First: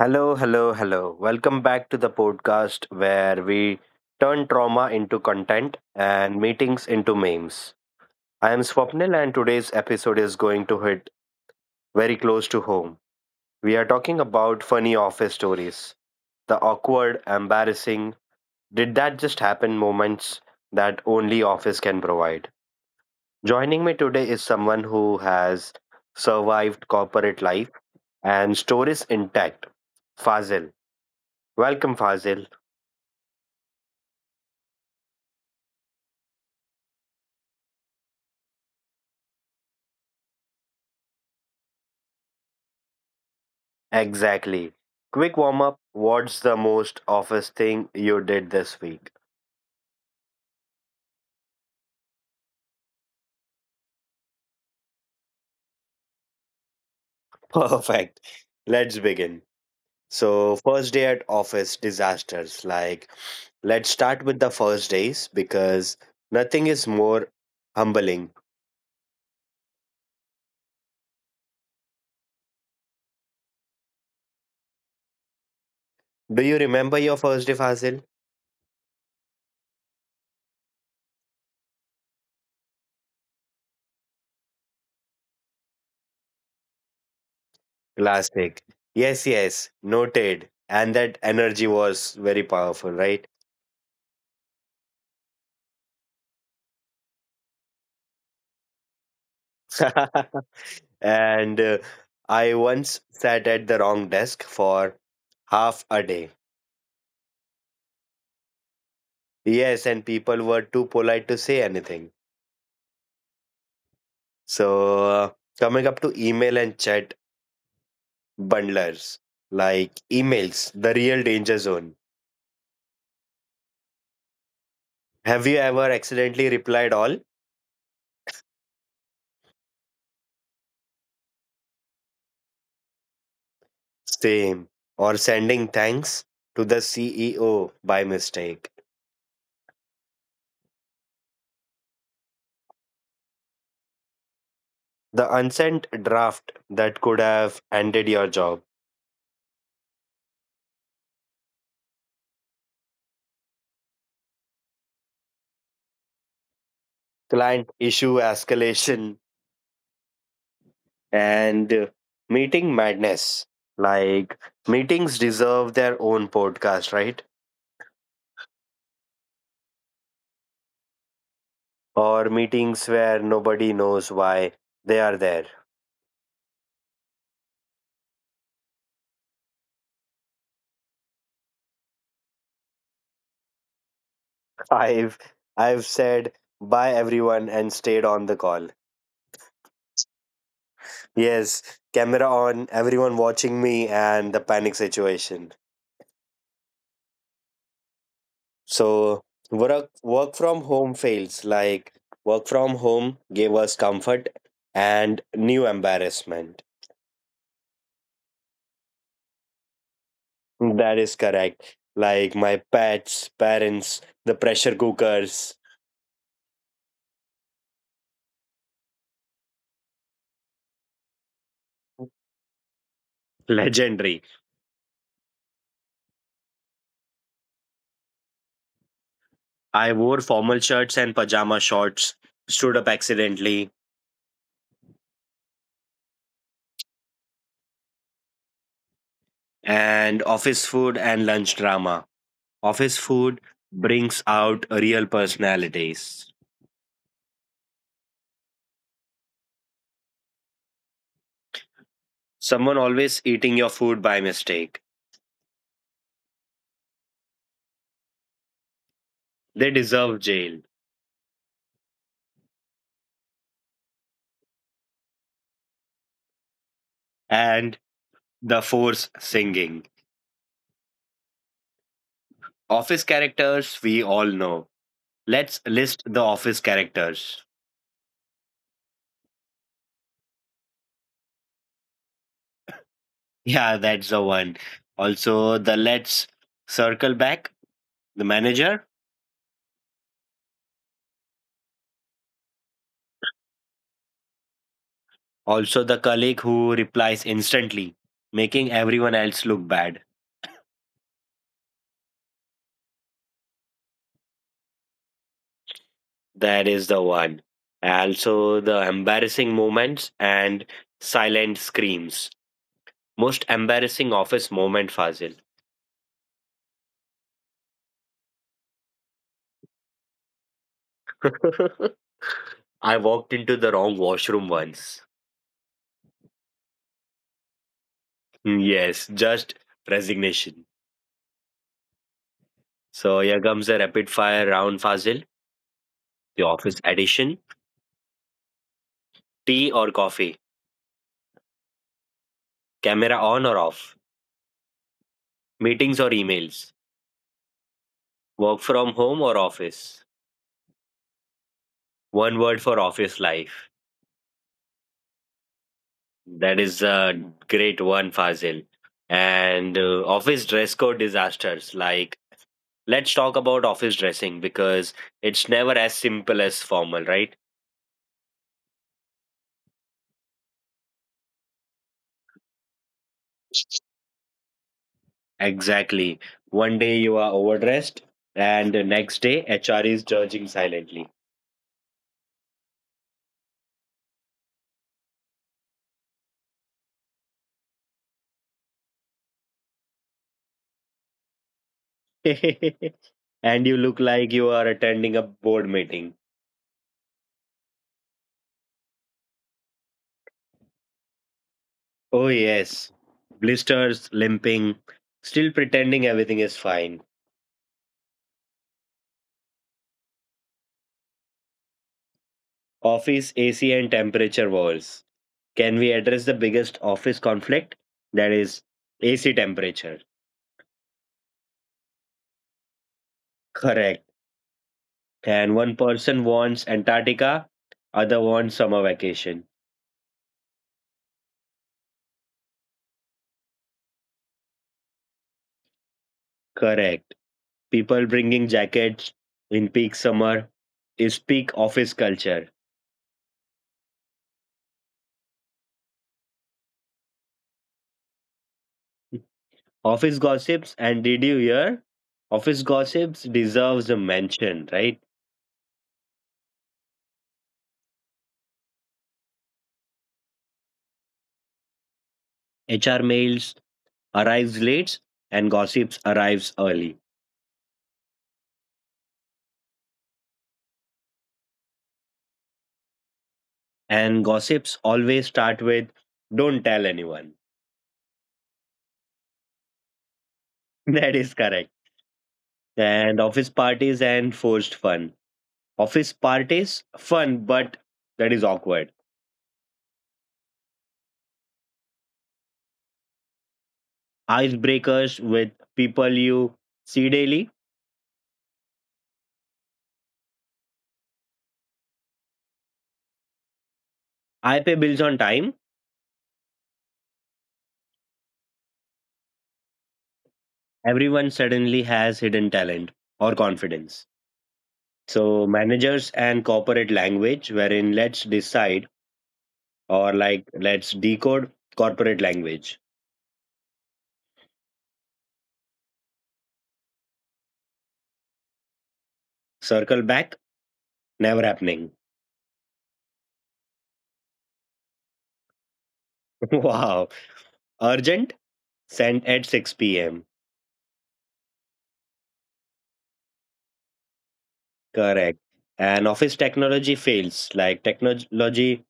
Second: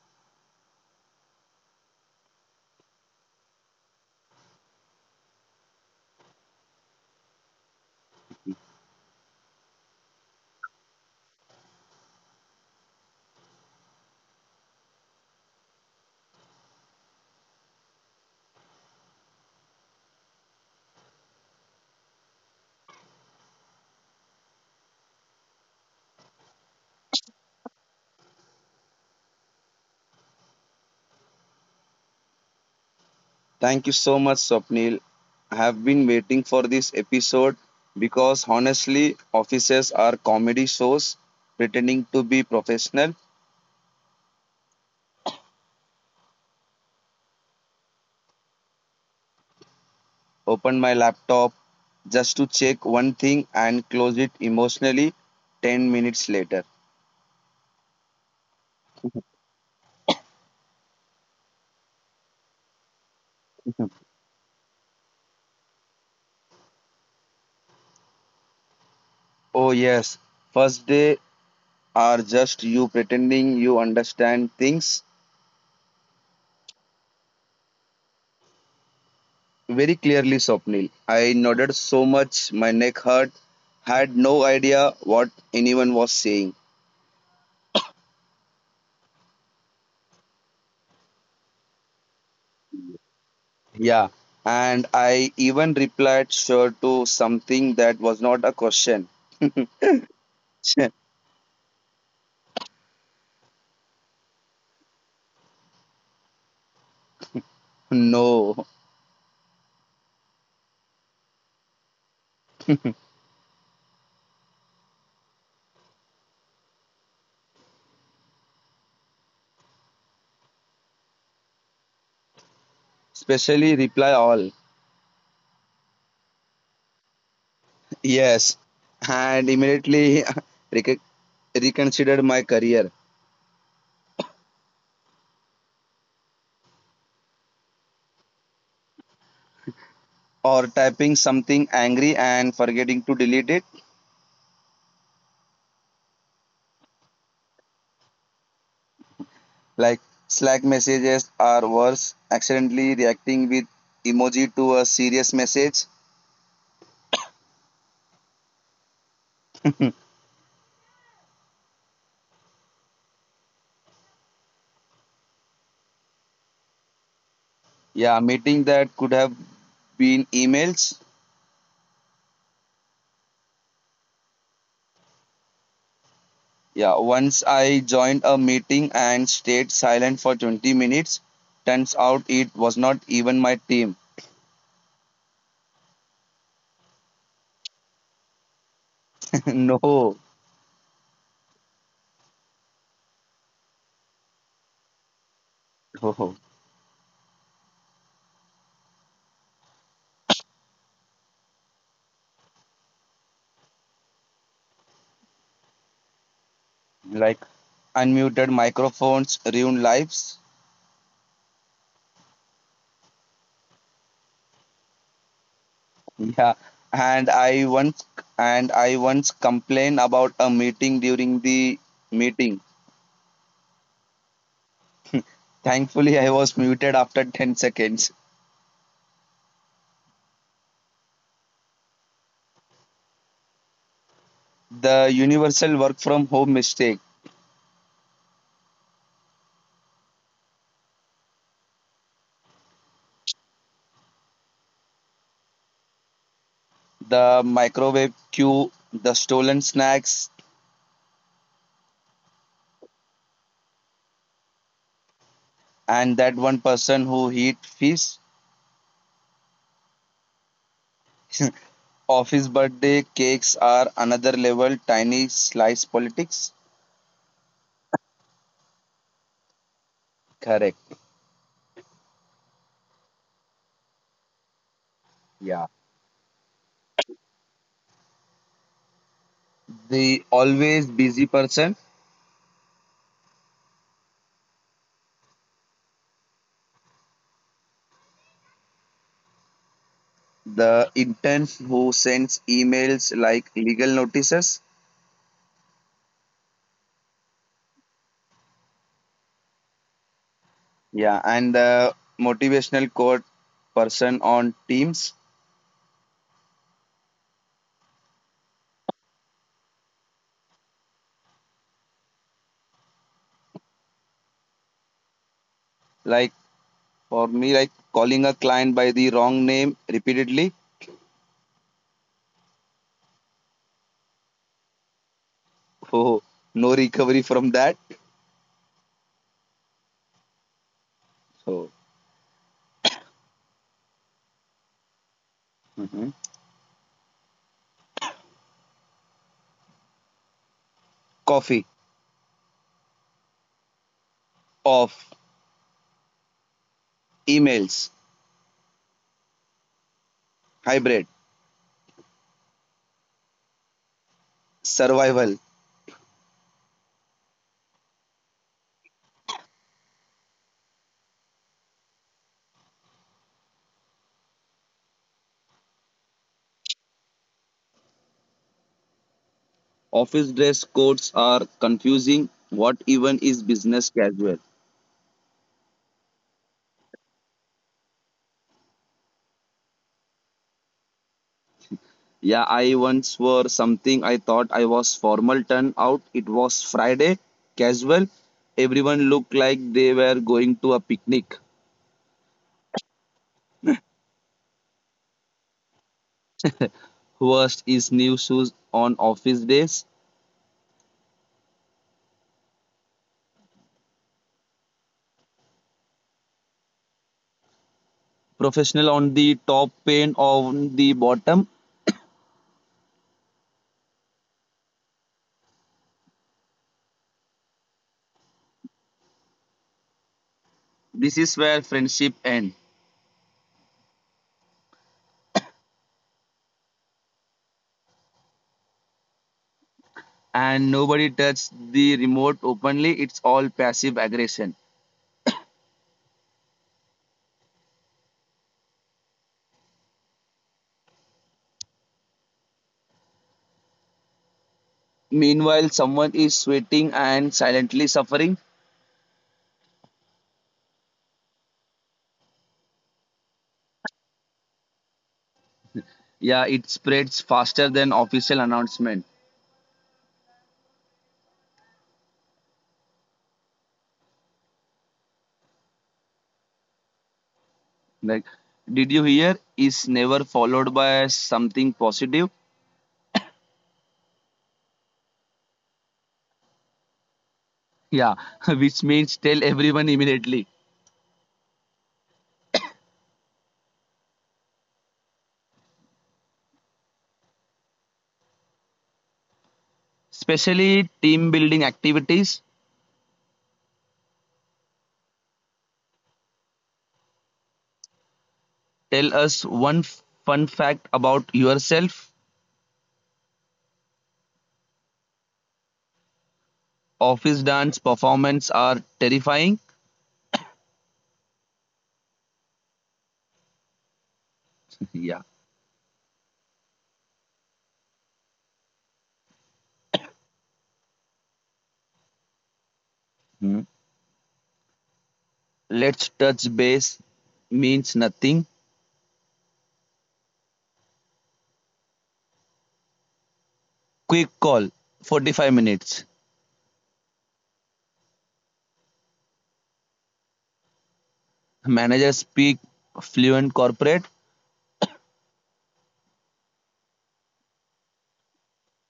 Hello, hello, hello. Welcome back to the podcast where we turn trauma into content and meetings into memes. I am Swapnil, and today's episode is going to hit very close to home. We are talking about funny office stories, the awkward, embarrassing, did that just happen moments that only office can provide. Joining me today is someone who has survived corporate life and stories intact, Fazil. Welcome, Fazil. Thank you so much, Swapnil. I have been waiting for this episode because honestly, offices are comedy shows pretending to be professional. Exactly. Quick warm up. What's the most office thing you did this week? Open my laptop just to check one thing and close it emotionally 10 minutes later. Perfect. Let's begin. So, first day at office disasters. Let's start with the first days because nothing is more humbling. Oh, yes. First day are just you pretending you understand things Do you remember your first day, Fazil? very clearly, Swapnil. I nodded so much, my neck hurt, had no idea what anyone was saying. Classic. Yes, yes. Noted. And that energy was very powerful, right? Yeah, and I even replied sure to something that was not a question. and I once sat at the wrong desk for half a day. No. Yes, and people were too polite to say anything. So, uh, Coming up to email and chat bundlers, like emails, the real danger zone. Especially reply all. Have you ever accidentally replied all? Yes, and immediately recon- reconsidered my career. Same. Or sending thanks to the CEO by mistake. Or typing something angry and forgetting to delete it. The unsent draft that could have ended your job. Like Slack messages are worse, accidentally reacting with emoji to a serious message. Client issue escalation and meeting madness. Like, meetings deserve their own podcast, right? Yeah, meeting that could have been emails. Or meetings where nobody knows why they are there. Yeah, once I joined a meeting and stayed silent for 20 minutes. Turns out it was not even my team. I've I've said bye everyone and stayed on the call. No. Yes, camera on, everyone watching me and the panic situation. No. So work from home fails. Like work from home gave us comfort and new embarrassment. Like unmuted microphones ruin lives. That is correct. Like my pets, parents, the pressure cookers. Yeah. And I once and I once complained about a meeting during the meeting. Legendary. Thankfully I was muted after 10 seconds. I wore formal shirts and pajama shorts, stood up accidentally, The universal work from home mistake, and office food and lunch drama. Office food brings out real personalities. the microwave queue, the stolen snacks, Someone always eating your food by mistake. and that one person who eat fish. They deserve jail. Office birthday cakes are another level tiny slice politics. And the force singing. Correct. Office characters we all know. Let's Yeah. list the office characters. The always busy person. Yeah, that's the one. Also, the let's circle back, the manager. The intern who sends emails like legal notices. Also, the colleague who replies instantly, making everyone else look bad. Yeah. And the motivational quote person on teams. That is the one. Also, the embarrassing moments and silent screams. Most embarrassing office moment, Fazil. Like, for me, like calling a client by the wrong name repeatedly. I walked into the wrong washroom once. Oh, no recovery from that. Hmm, yes, just resignation. So. So here comes the rapid fire round, Fazil. Mhm. The office edition. Tea or coffee? Coffee. Camera on or off? Off. Meetings or emails? Emails. Work from home or office? Hybrid. One word for office life. Survival. That is a great one, Fazil. And Office dress code disasters. Like, let's talk about office dressing because it's never as simple as formal, right? Office dress codes are confusing. What even is business casual? Exactly. One day you are overdressed, and the next day HR is judging silently. Yeah, I once wore something I thought I was formal. Turn out it was Friday, casual. Everyone looked like they were going to a picnic. And you look like you are attending a board meeting. Worst is new shoes on office days. Oh, yes. Blisters, limping, still pretending everything is fine. Professional on the top, pain on the bottom. Office AC and temperature wars. Can we address the biggest office conflict? That is AC temperature. This is where friendship ends. Correct. And one person wants Antarctica, other wants summer vacation. And nobody touches the remote openly. It's all passive aggression. Correct. People bringing jackets in peak summer is peak office culture. Meanwhile, someone is sweating and silently suffering. Office gossips, and did you hear? Office gossips deserves a mention, right? Yeah, it spreads faster than official announcement. HR mails arrives late and gossips arrives early. Like, did you hear? Is never followed by something positive. And gossips always start with don't tell anyone. Yeah, which means tell everyone immediately. That is correct. And office parties and forced fun. Office parties fun but that is awkward. Especially team building activities. Icebreakers with people you see daily. Tell us one fun fact about yourself. I pay bills on time. Office dance performance are terrifying. Everyone suddenly has hidden talent or confidence. Yeah. So managers and corporate language, wherein let's decide or like let's decode corporate language. Hmm. Let's touch base means nothing. Circle back, never happening. Quick call, 45 minutes. Wow. Urgent sent at 6 p.m. Managers speak fluent corporate. Correct. And office technology fails. Like technology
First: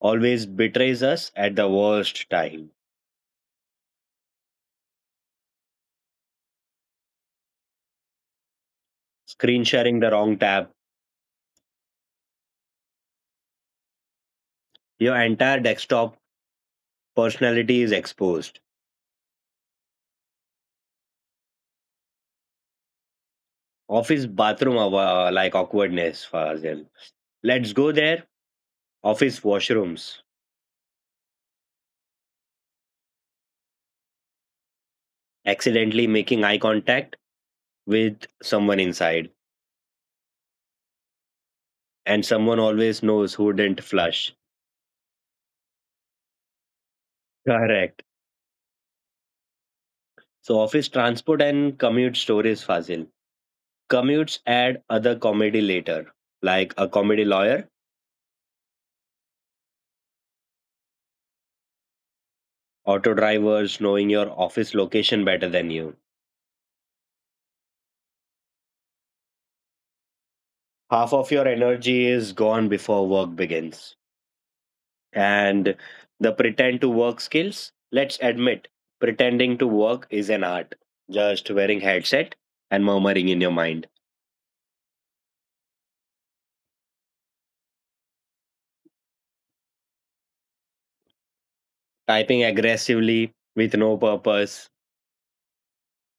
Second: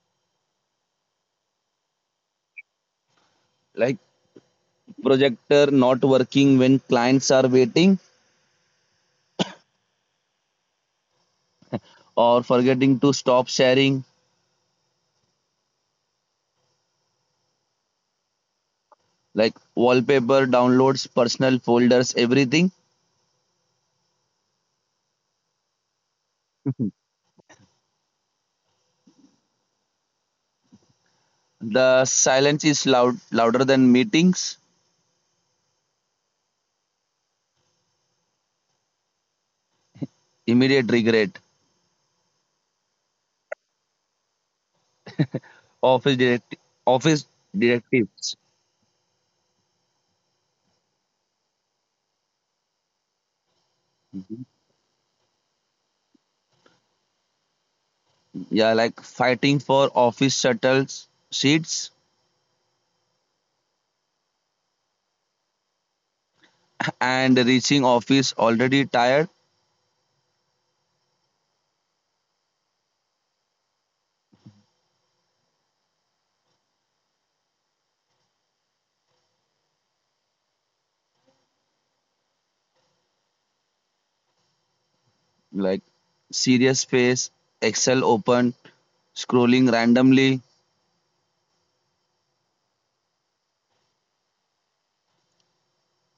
always betrays us at the worst time. Like projector not working when clients are waiting. Screen sharing the wrong tab. Or forgetting to stop sharing. Your entire desktop personality is exposed. Like wallpaper downloads, personal folders, everything. Office bathroom like awkwardness, Fazil. Let's go there. Office washrooms. The silence is loud, louder than meetings. Accidentally making eye contact with someone inside. Immediate regret. And someone always knows who didn't flush. office direct Office Correct. directives. So office transport and commute stories, Fazil. Commutes Mm-hmm. add other comedy later, like a comedy lawyer, Yeah, like fighting for office shuttles seats. auto drivers knowing your office location better than you. And reaching office already tired. Half of your energy is gone before work begins. And the pretend to work skills, let's admit, pretending to work is an art. Just wearing headset and murmuring in your mind, Like serious face, excel open, scrolling randomly, typing aggressively with no purpose,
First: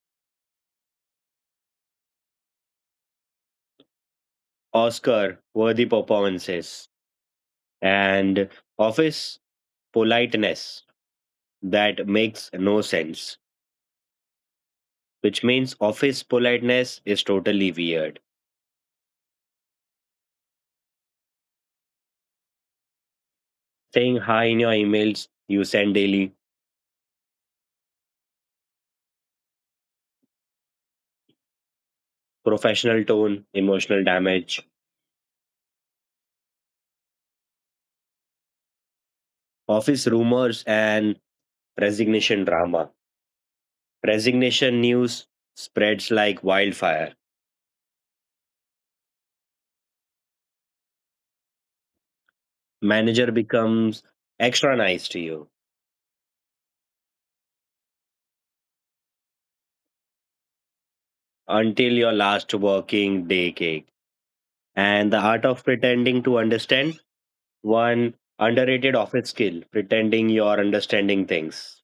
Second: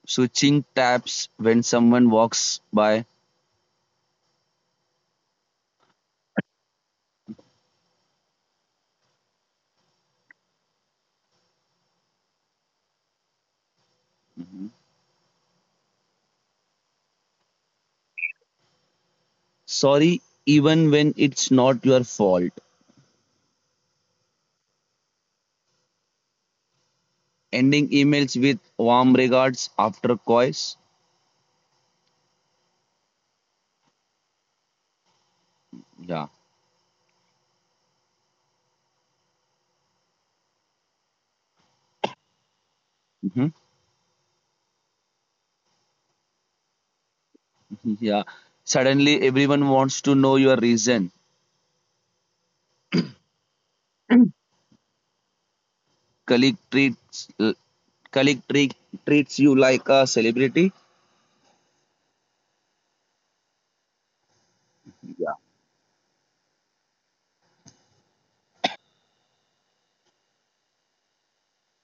switching tabs when someone walks by. Oscar worthy performances, and office politeness that makes no sense, which means office politeness is totally weird. Sorry, even when it's not your fault. Saying hi in your emails you send daily, Ending emails with warm regards after coys. professional tone, emotional damage, Yeah. office rumors, and resignation drama. Mhm. Resignation news spreads like wildfire. Yeah. Suddenly, everyone wants to know your reason. Manager becomes extra nice to you Colleague treats uh, colleague treats you like a celebrity. until your last working day cake. And the Yeah. art of pretending to understand one underrated office skill, pretending you're understanding things.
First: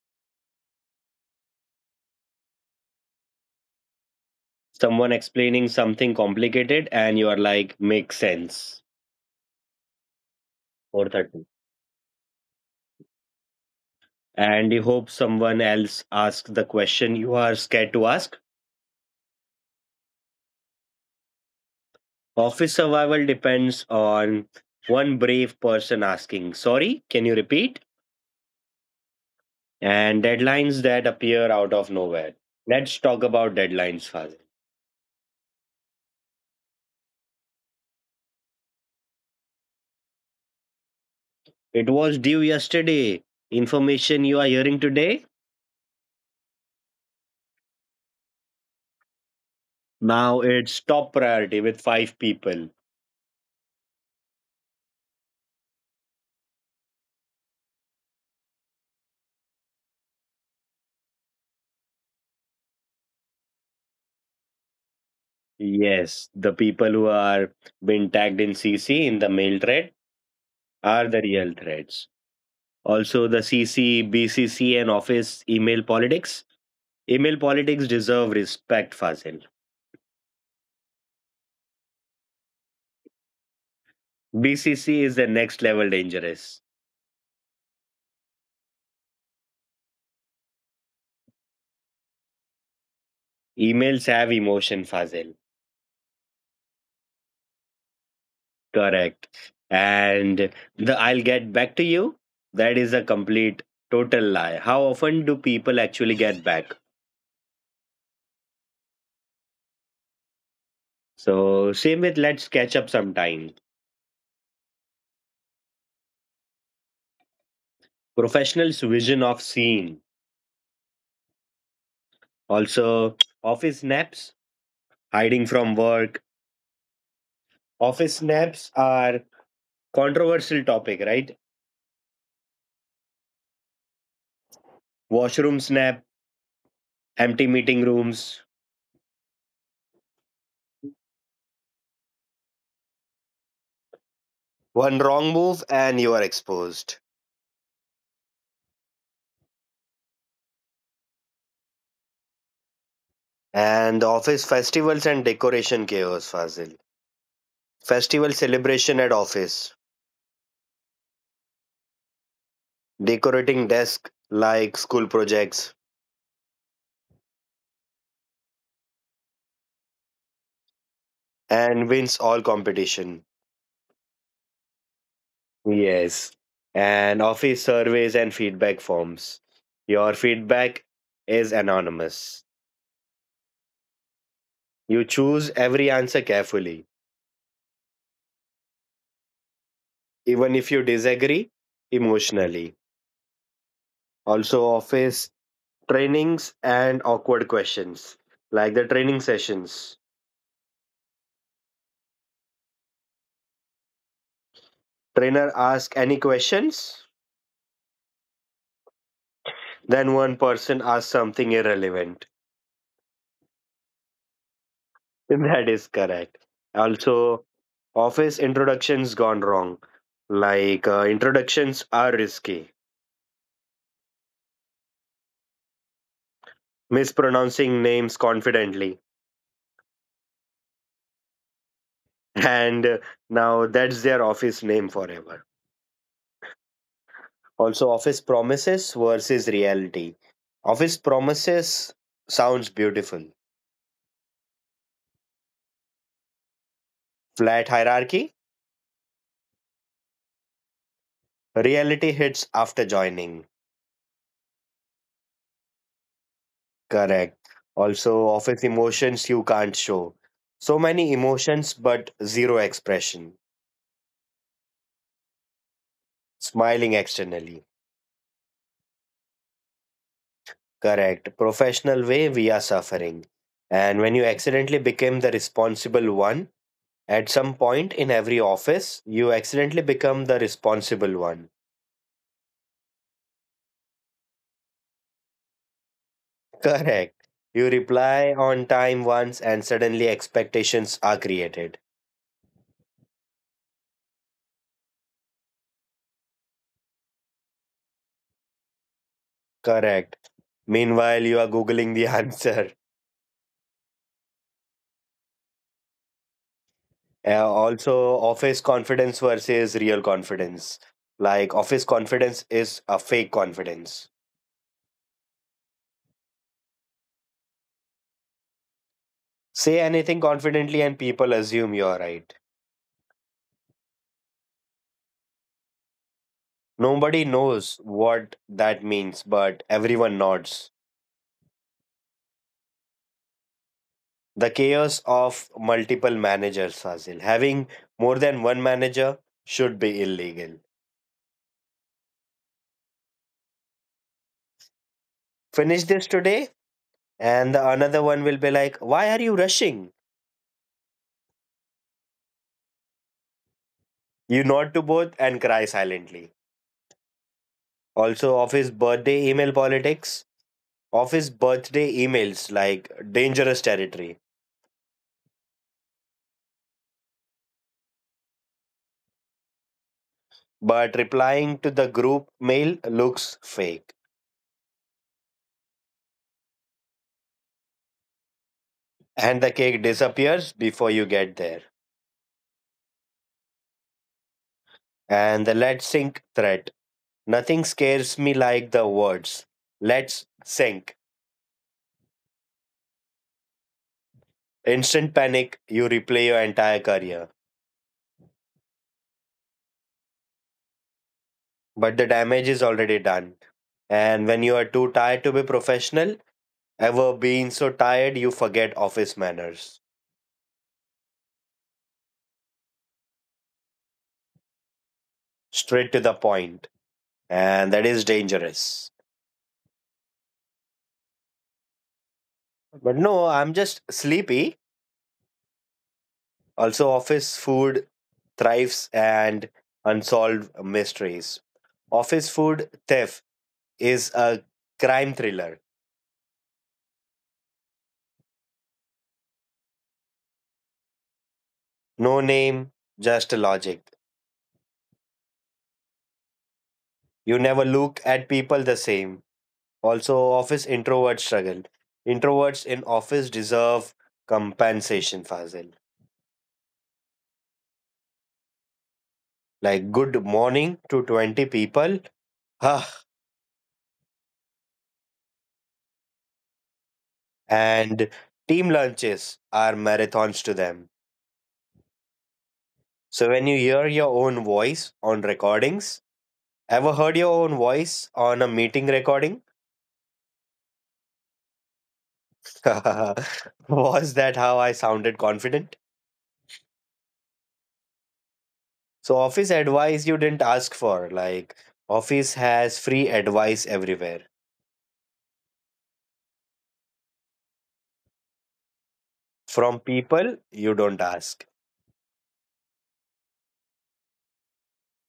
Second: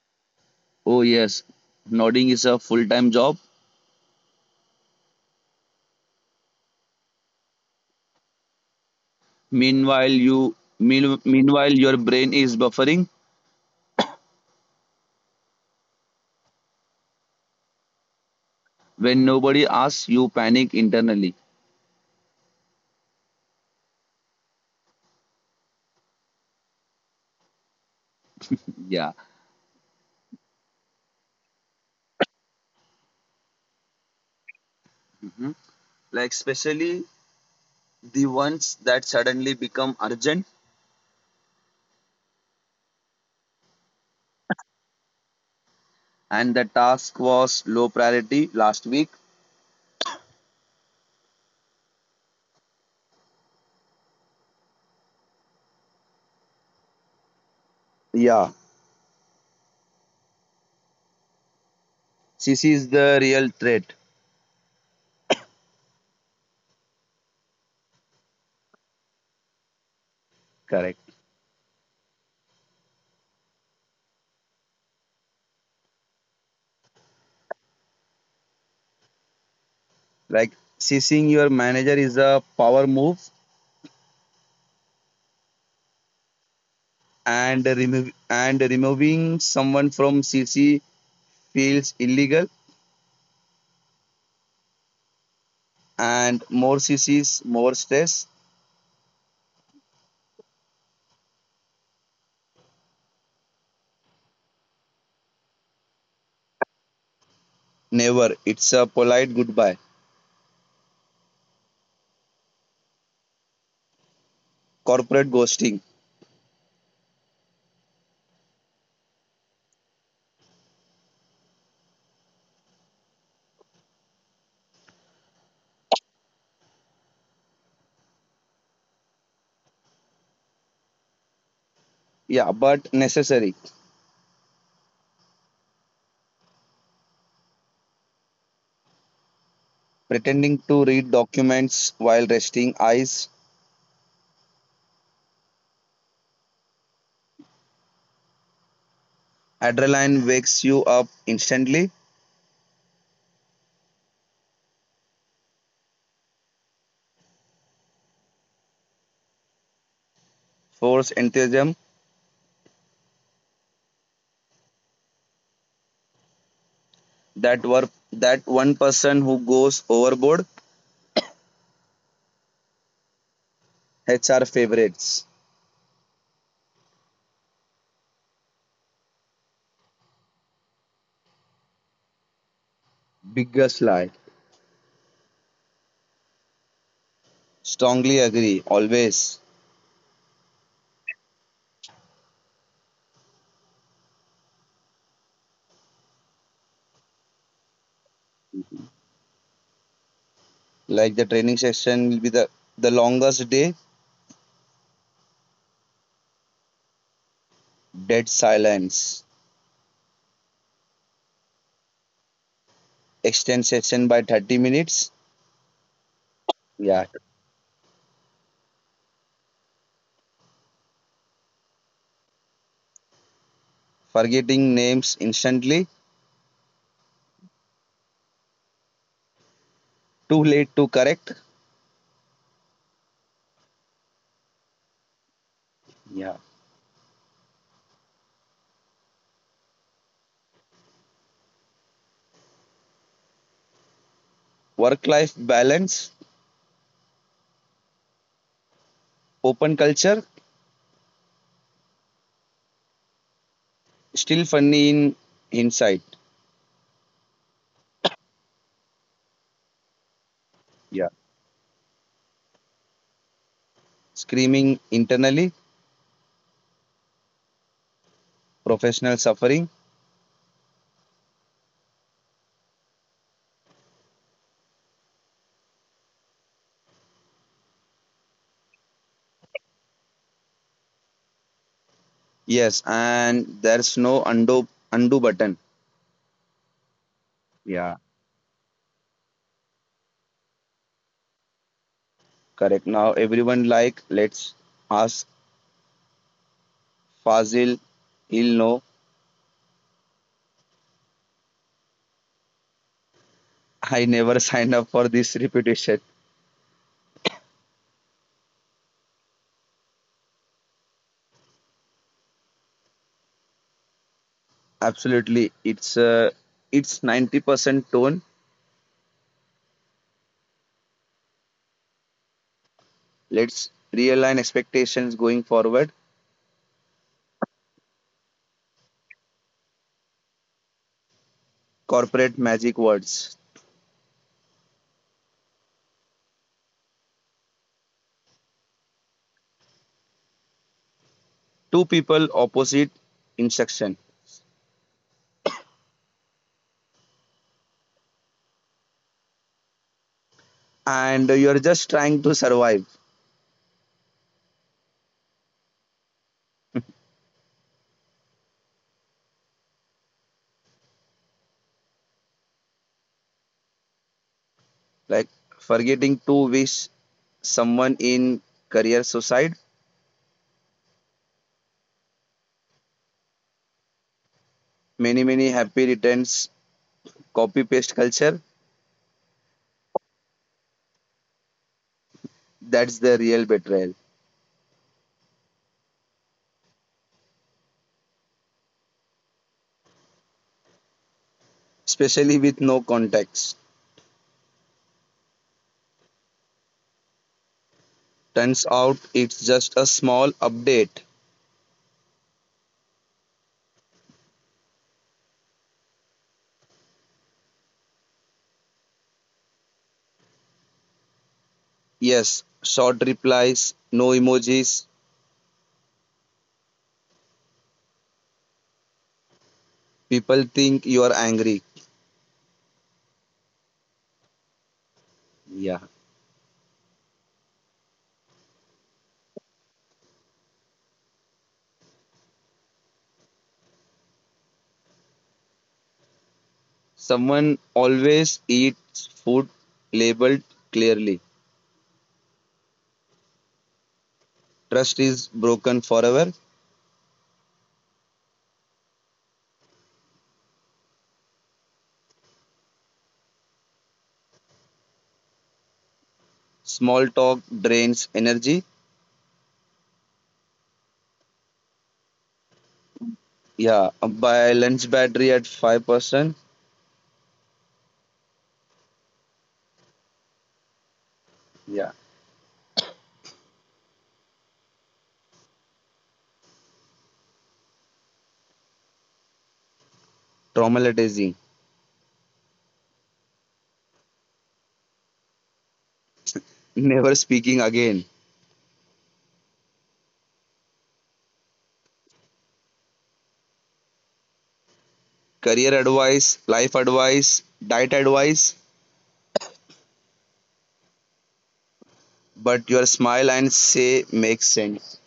Oh yes, nodding is a full-time job. Someone explaining something complicated and you are like make sense. Meanwhile, you mean, 4:30. meanwhile your brain is buffering. And you hope someone else asks the question you are scared to ask. When nobody asks, you panic internally. Office survival depends on one brave person asking sorry can you repeat. Yeah. And deadlines that appear out of nowhere, let's talk about deadlines, Fazil. Mhm. Like, especially the ones that suddenly become urgent. It was due yesterday, information you are hearing today, And the task was low priority last week. now it's top priority with five people. Yeah. CC is the real threat. Yes, the people who are been tagged in CC in the mail thread Correct. are the real threads. Also, the CC, BCC, and office email politics. Email politics deserve respect, Fazil. Like ceasing your manager is a power move. BCC is the next level dangerous. And removing someone from cc feels illegal. Emails have emotion, Fazil. And more cc's, more stress. Correct. And the I'll get back to you. That is a complete total lie. How often do people actually get back? Never, it's a polite goodbye. So, same with let's catch up sometime. Corporate ghosting. Professionals' vision of scene. Also, office naps, hiding from work. Office naps are controversial topic, right? Yeah, but necessary. Washroom snap, empty meeting rooms. Pretending to read documents while resting eyes, One wrong move and you are exposed. adrenaline wakes you up instantly. And office festivals and decoration chaos, Fazil. Festival celebration at office, Force enthusiasm. decorating desk like school projects, That were that one person who goes overboard. and wins all competition. HR favorites. Yes, and office surveys and feedback forms. Your feedback is anonymous. Biggest lie. You choose every answer carefully, Strongly agree, always. even if you disagree emotionally. Also, office trainings and awkward questions, like the training sessions. Like the training session will be the longest day. Trainer asks any questions, Dead silence. then one person asks something irrelevant. Extend session by 30 minutes. That is correct. Yeah. Also, office introductions gone wrong. Introductions are risky, Forgetting names instantly, mispronouncing names confidently. too late to correct. And Now that's their office name forever. Yeah. Also, office promises versus reality. Office promises sounds beautiful. Work life balance, Flat hierarchy, open culture, reality hits after joining. still funny in hindsight. Correct. Also, office emotions you can't show. So Yeah. many emotions, but zero expression. Screaming internally, Smiling externally. professional suffering. Correct. Professional way, we are suffering. And when you accidentally became the responsible one, at some point in every office, you accidentally become the responsible one. Yes, and there's no undo button. Correct. You Yeah, reply on time once and suddenly expectations are created. correct. Now everyone, like, let's ask Fazil. He'll know. Correct. Meanwhile, you are Googling the answer. I never signed up for this reputation. Also, office confidence versus real confidence. Like, office confidence is a fake confidence. Absolutely, it's 90% tone. Say anything confidently and people assume you're right. Let's realign expectations going forward. Nobody knows what that means, but everyone nods. Corporate magic words. The chaos of multiple managers, Fazil. Having more than one manager should be illegal. Two people opposite instruction. Finish this today, and the another one will be like, why are you rushing? And you're just trying to survive. You nod to both and cry silently. Also, office birthday email politics. Office birthday emails like dangerous territory, Like forgetting to wish someone in career suicide. but replying to the group mail looks fake Many many happy returns, copy paste culture. and the cake disappears before you get there. That's the real betrayal. And the let's sink threat. Nothing scares me like the words. Let's sink. Especially with no context. Instant panic, you replay your entire career. Turns out it's just a small update. But the damage is already done. And when you are too tired to be professional, ever being so tired, you forget office manners. Yes, short replies, no emojis. Straight to the point. And that is dangerous. People think you are angry. But no, I'm just sleepy. Yeah. Also, office food thrives and unsolved mysteries. Office food theft is a crime thriller. Someone always eats food labeled clearly. No name, just logic. Trust is broken forever. You never look at people the same. Also, office introverts struggle. Introverts in office deserve compensation, Fazil. Small talk drains energy. Like good morning to 20 people. Ah, Yeah, balance battery at 5%. and team lunches are marathons to them. Yeah, So when you hear your own voice on recordings, ever heard your own voice on a meeting recording? traumatizing. Was that how I sounded confident? Never speaking again. So, office advice you didn't ask for. Like, office has free advice everywhere Career advice, life advice, diet advice, from people you don't ask. but your smile and say makes sense.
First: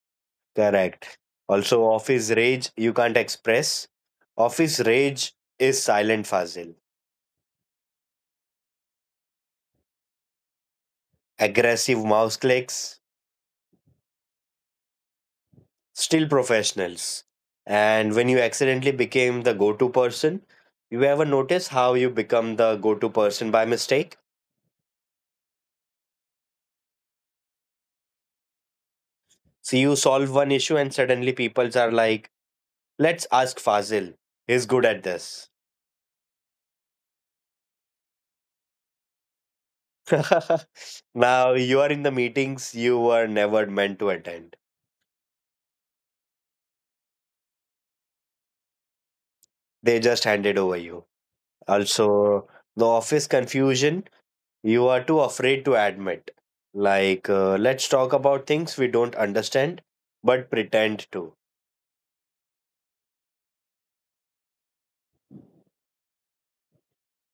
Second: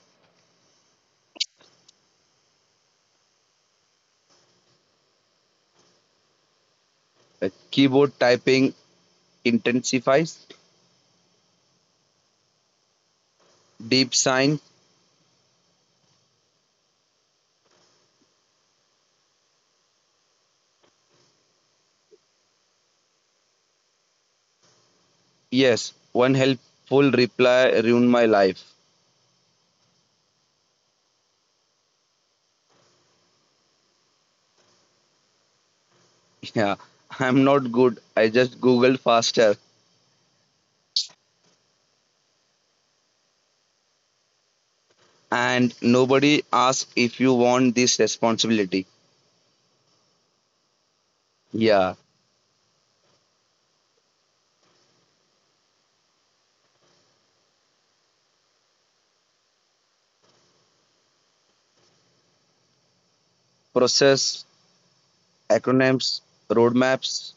Correct. Also, office rage you can't express. Office rage is silent, Fazil. Keyboard typing intensifies. Aggressive mouse clicks, Deep sign. still professionals. And when you accidentally became the go to person, you ever notice how you become the go to person by mistake? Yes, one helpful reply ruined my life. So you solve one issue and suddenly people are like, let's ask Fazil. He's good at this. Yeah, I'm not good. I just googled faster. Now you are in the meetings you were never meant to attend. And nobody asks if you want this responsibility. They just handed over you. Yeah, Also, the office confusion you are too afraid to admit. Let's talk about things we don't understand but pretend to. process, acronyms, roadmaps.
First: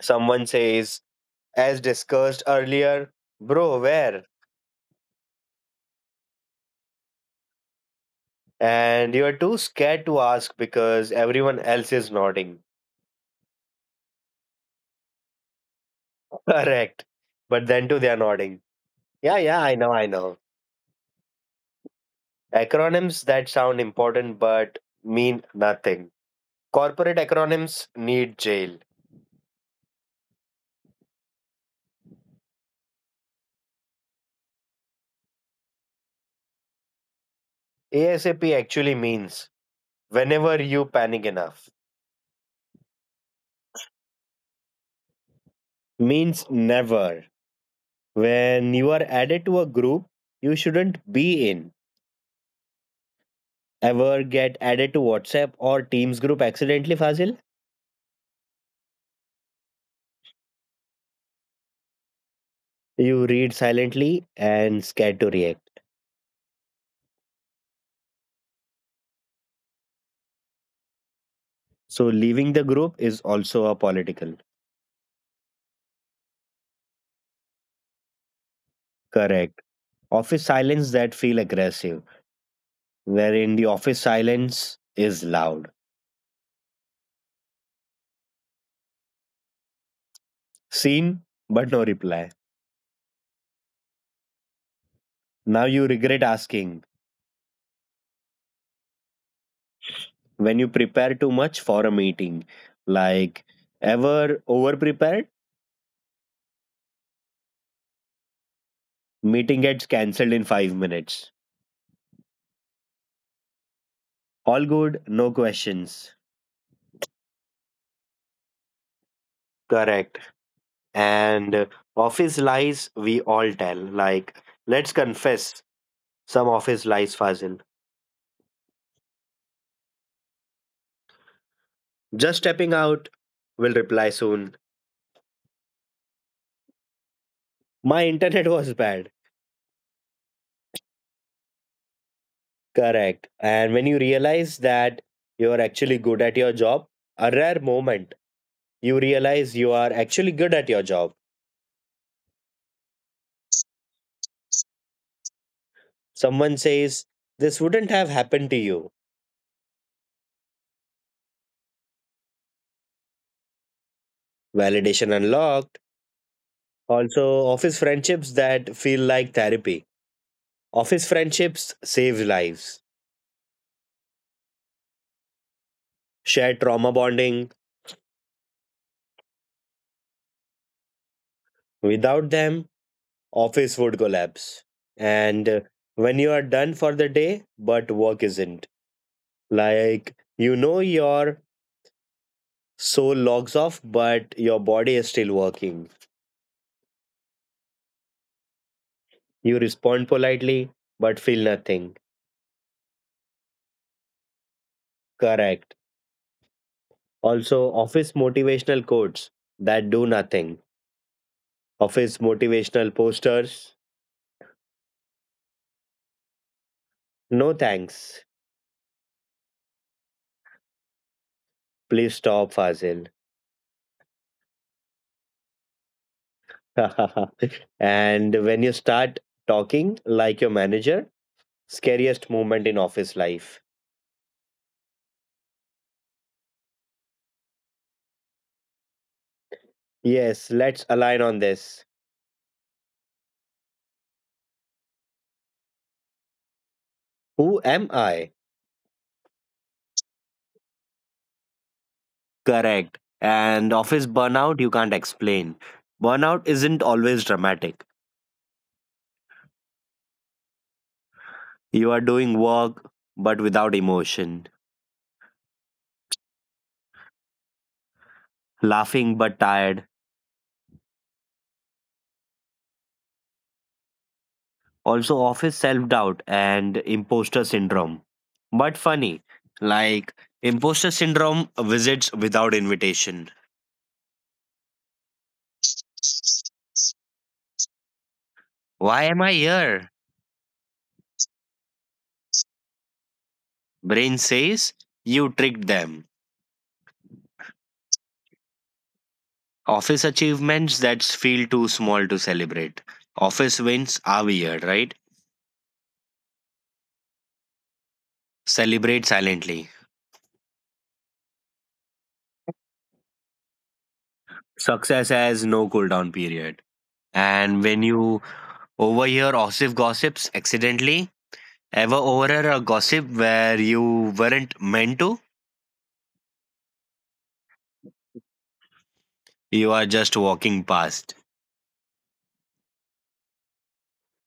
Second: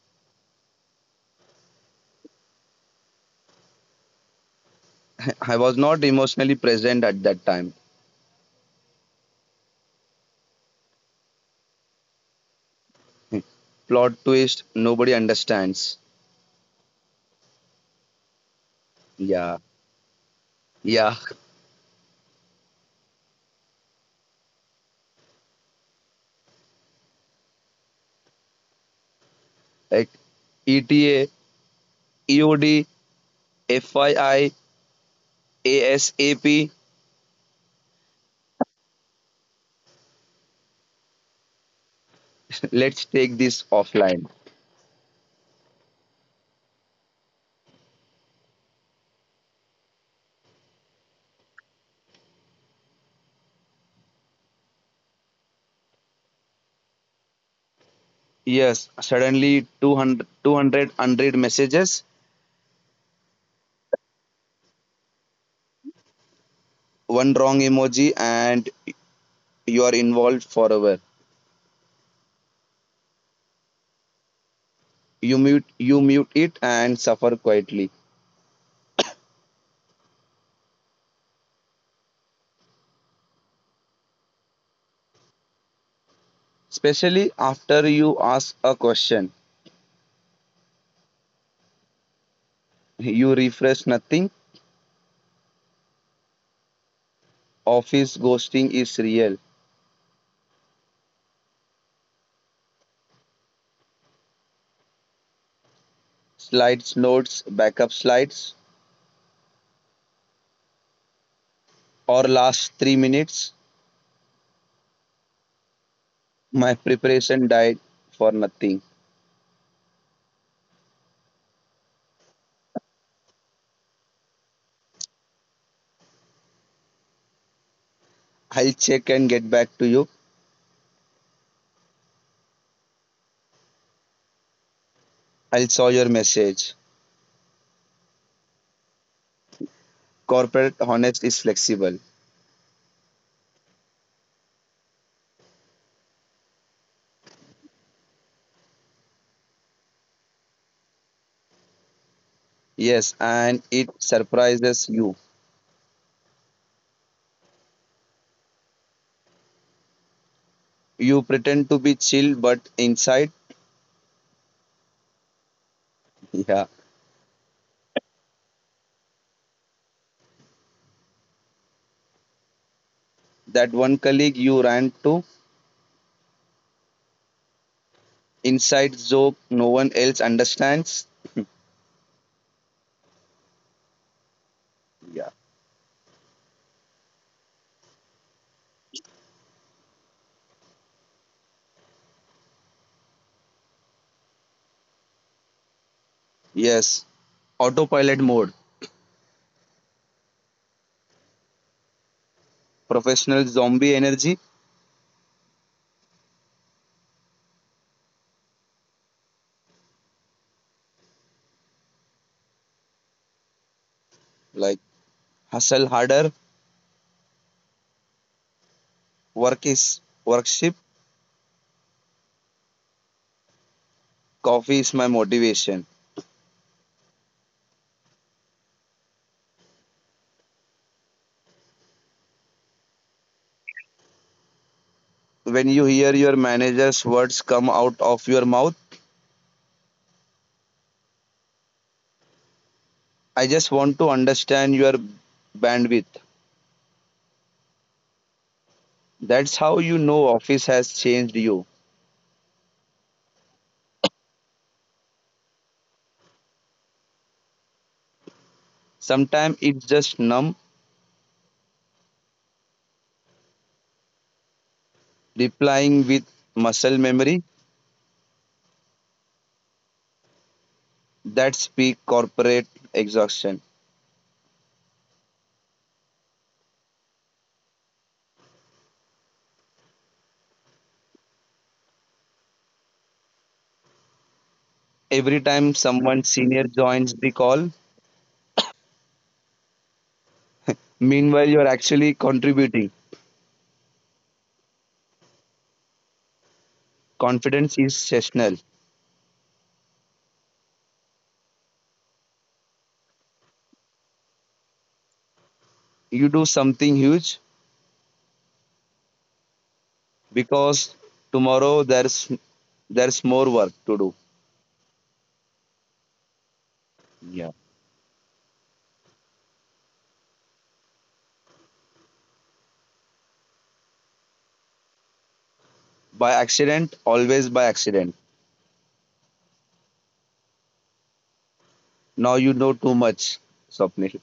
Someone says, as discussed earlier, bro, where? I was not emotionally present at that time. And you're too scared to ask because everyone else is nodding. Plot twist, nobody understands. Correct. But then too, they're nodding. Yeah, Yeah, yeah, I know, I know. yeah. Acronyms that sound important but mean nothing. Corporate acronyms need jail. Like ETA. ASAP actually means whenever you panic enough, Let's take this offline. means never. When you are added to a group you shouldn't be in, ever get added to WhatsApp or Teams group accidentally, Fazil? Yes, suddenly 200, two hundred hundred messages, You read silently and scared to react. one wrong emoji, and you are involved forever. So leaving the group is also a political. You mute it and suffer quietly. Correct. Office silence that feel aggressive, wherein the office silence is loud. Especially after you ask a question, Seen, but no reply. you refresh nothing. Now you regret asking Office ghosting is real. when you prepare too much for a meeting. Like, ever over prepared? Slides, notes, backup slides, Meeting gets cancelled in 5 minutes. or last 3 minutes, All good, no questions. my preparation died for nothing. Correct. And Office lies we all tell, like, let's confess some office lies, Fazil. I'll check and get back to you. Just stepping out, will reply soon, I'll saw your message. my internet was bad. Corporate honest is flexible. Correct. And when you realize that you're actually good at your job, a rare moment, you realize you are actually good at your job. Yes, and it surprises you. Someone says this wouldn't have happened to you. You pretend to be chill, but inside, Validation unlocked. yeah, Also, office friendships that feel like therapy. Office friendships save lives, that one colleague you ran to, shared trauma bonding. inside joke no one else understands. Without them, office would collapse. Yeah. And When you are done for the day, but work isn't, like your soul logs off, but your body is still working. Yes, autopilot mode, You respond politely, but feel nothing. professional zombie energy. Correct. Also, office motivational quotes that do nothing. Office motivational posters. Like hustle harder, No thanks. work is worship, Please stop, Fazil. coffee is my motivation. And when you start talking like your manager, scariest moment in office life. When you hear your manager's words come out of your mouth, Yes, let's align on this. I just want to understand your bandwidth. Who am I? That's how you know office has changed you. Correct. And office burnout, you can't explain. Burnout isn't always dramatic. Sometimes it's just numb, You are doing work, but without emotion, replying with muscle memory. laughing, but tired. That's peak corporate exhaustion. Also, office self doubt and imposter syndrome. But funny, like imposter syndrome visits without invitation. Every time someone senior joins the call, Why am I here? meanwhile you're actually contributing. Brain says, you tricked them. Confidence is seasonal. Office achievements that feel too small to celebrate. Office wins are weird, right? You do something huge Celebrate silently. because tomorrow there's more work to do. Success has no cooldown period. Yeah. And when you overhear OSIF gossips accidentally, ever overhear a gossip where you weren't meant to, By accident, always by accident. you are just walking past. Now you know too much, Swapnil.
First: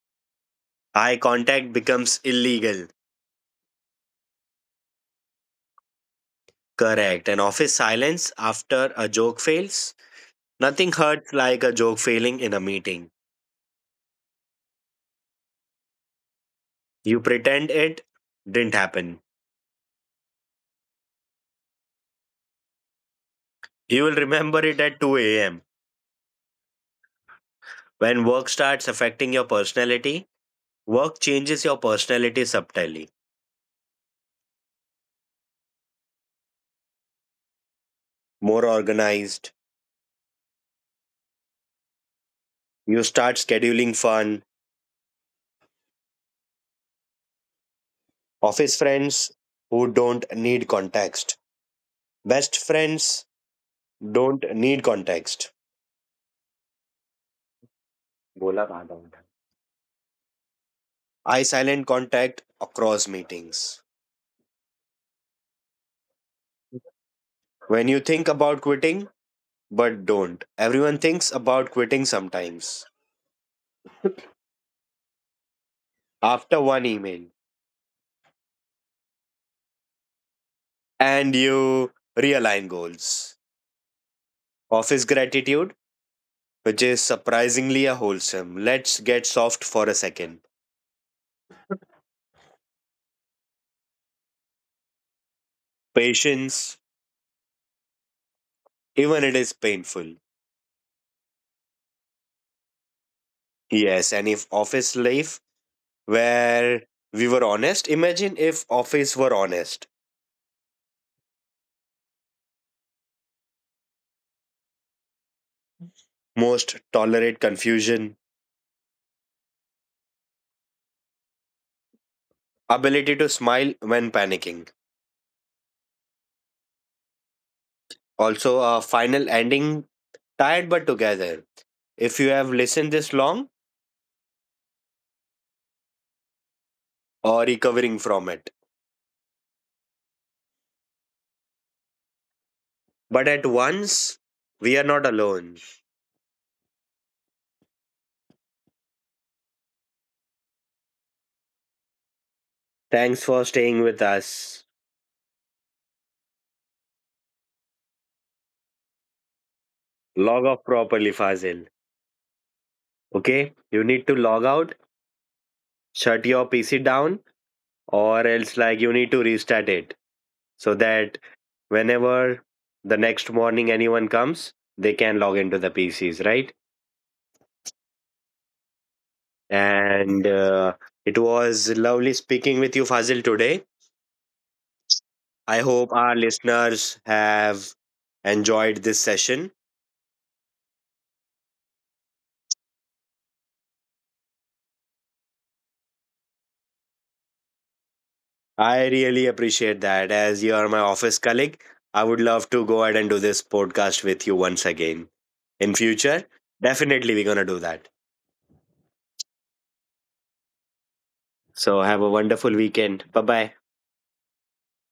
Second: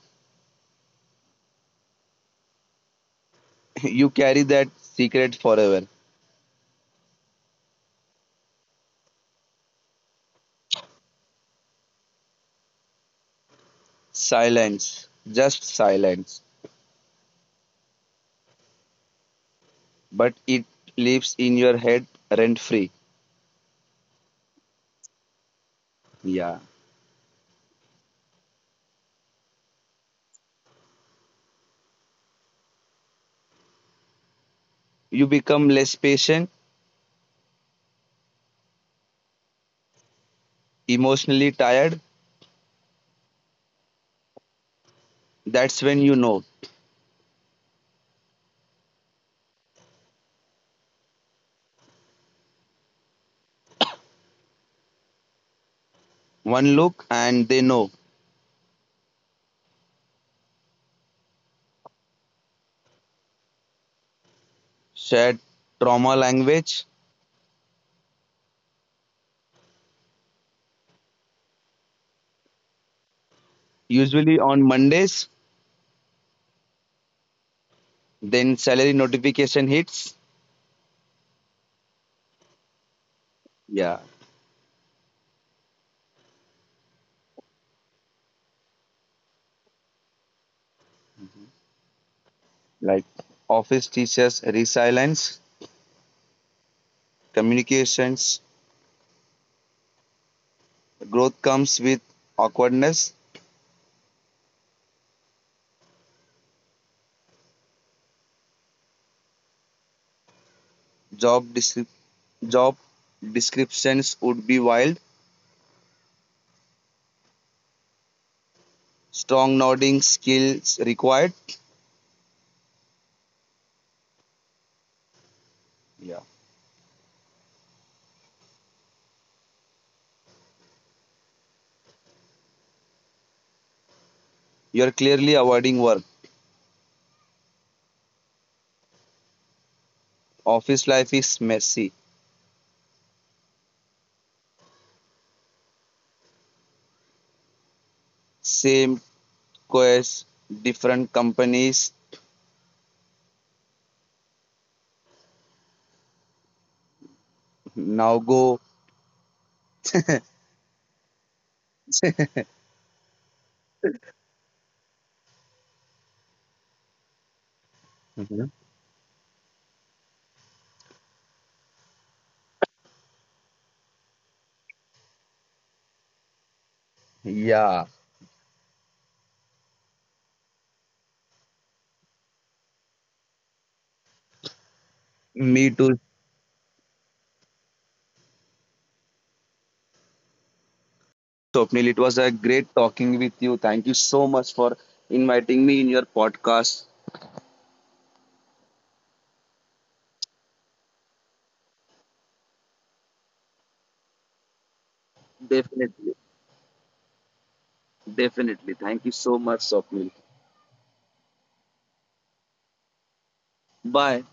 Eye contact becomes illegal. You carry that secret forever. Correct. And office silence after a joke fails. Nothing hurts like a joke failing in a meeting. Silence, just silence. You pretend it didn't happen. But it lives in your head rent free. You will remember it at 2 a.m. Yeah. When work starts affecting your personality, work changes your personality subtly. You become less patient, More organized, emotionally tired. you start scheduling fun, That's when you know. office friends who don't need context, best friends don't need context. One look and they know. बोला कहाँ था? Eye silent contact across meetings. Shared trauma language, When you think about quitting, but don't. Everyone thinks about quitting sometimes. usually on Mondays. After one email, Then salary notification hits. and you realign goals. Yeah, Office gratitude, which is surprisingly a wholesome. Let's get soft for a second. like office teachers resilience, Patience, communications, even it is painful. growth comes with awkwardness. Yes, and if office life where we were honest, imagine if office were honest. Job descri- job descriptions would be wild. Most tolerate confusion, Strong nodding skills required. ability to smile when panicking. Yeah, Also, a final ending, tired but together. If you have listened this long you're clearly avoiding work. or recovering from it. Office life is messy. But at once, we are not alone. Same quest, different companies. Thanks for staying with us. Now go. Log off properly, Fazil. Okay? You need to log out, shut your PC down, or else, like, you need to restart it so that whenever the next morning anyone comes, they can log into the PCs, right? Yeah, And It was lovely speaking with you, Fazil, today. I me hope too. our listeners have enjoyed this session. Swapnil. It was a great talking with you. Thank you so much for inviting me in your podcast. I really appreciate that. As you are my office colleague, I would love to go ahead and do this podcast with you once again in future. Definitely. Definitely, we're going to do that. Definitely. Thank you so much, Swapnil. So, have a wonderful weekend. Bye bye. Bye.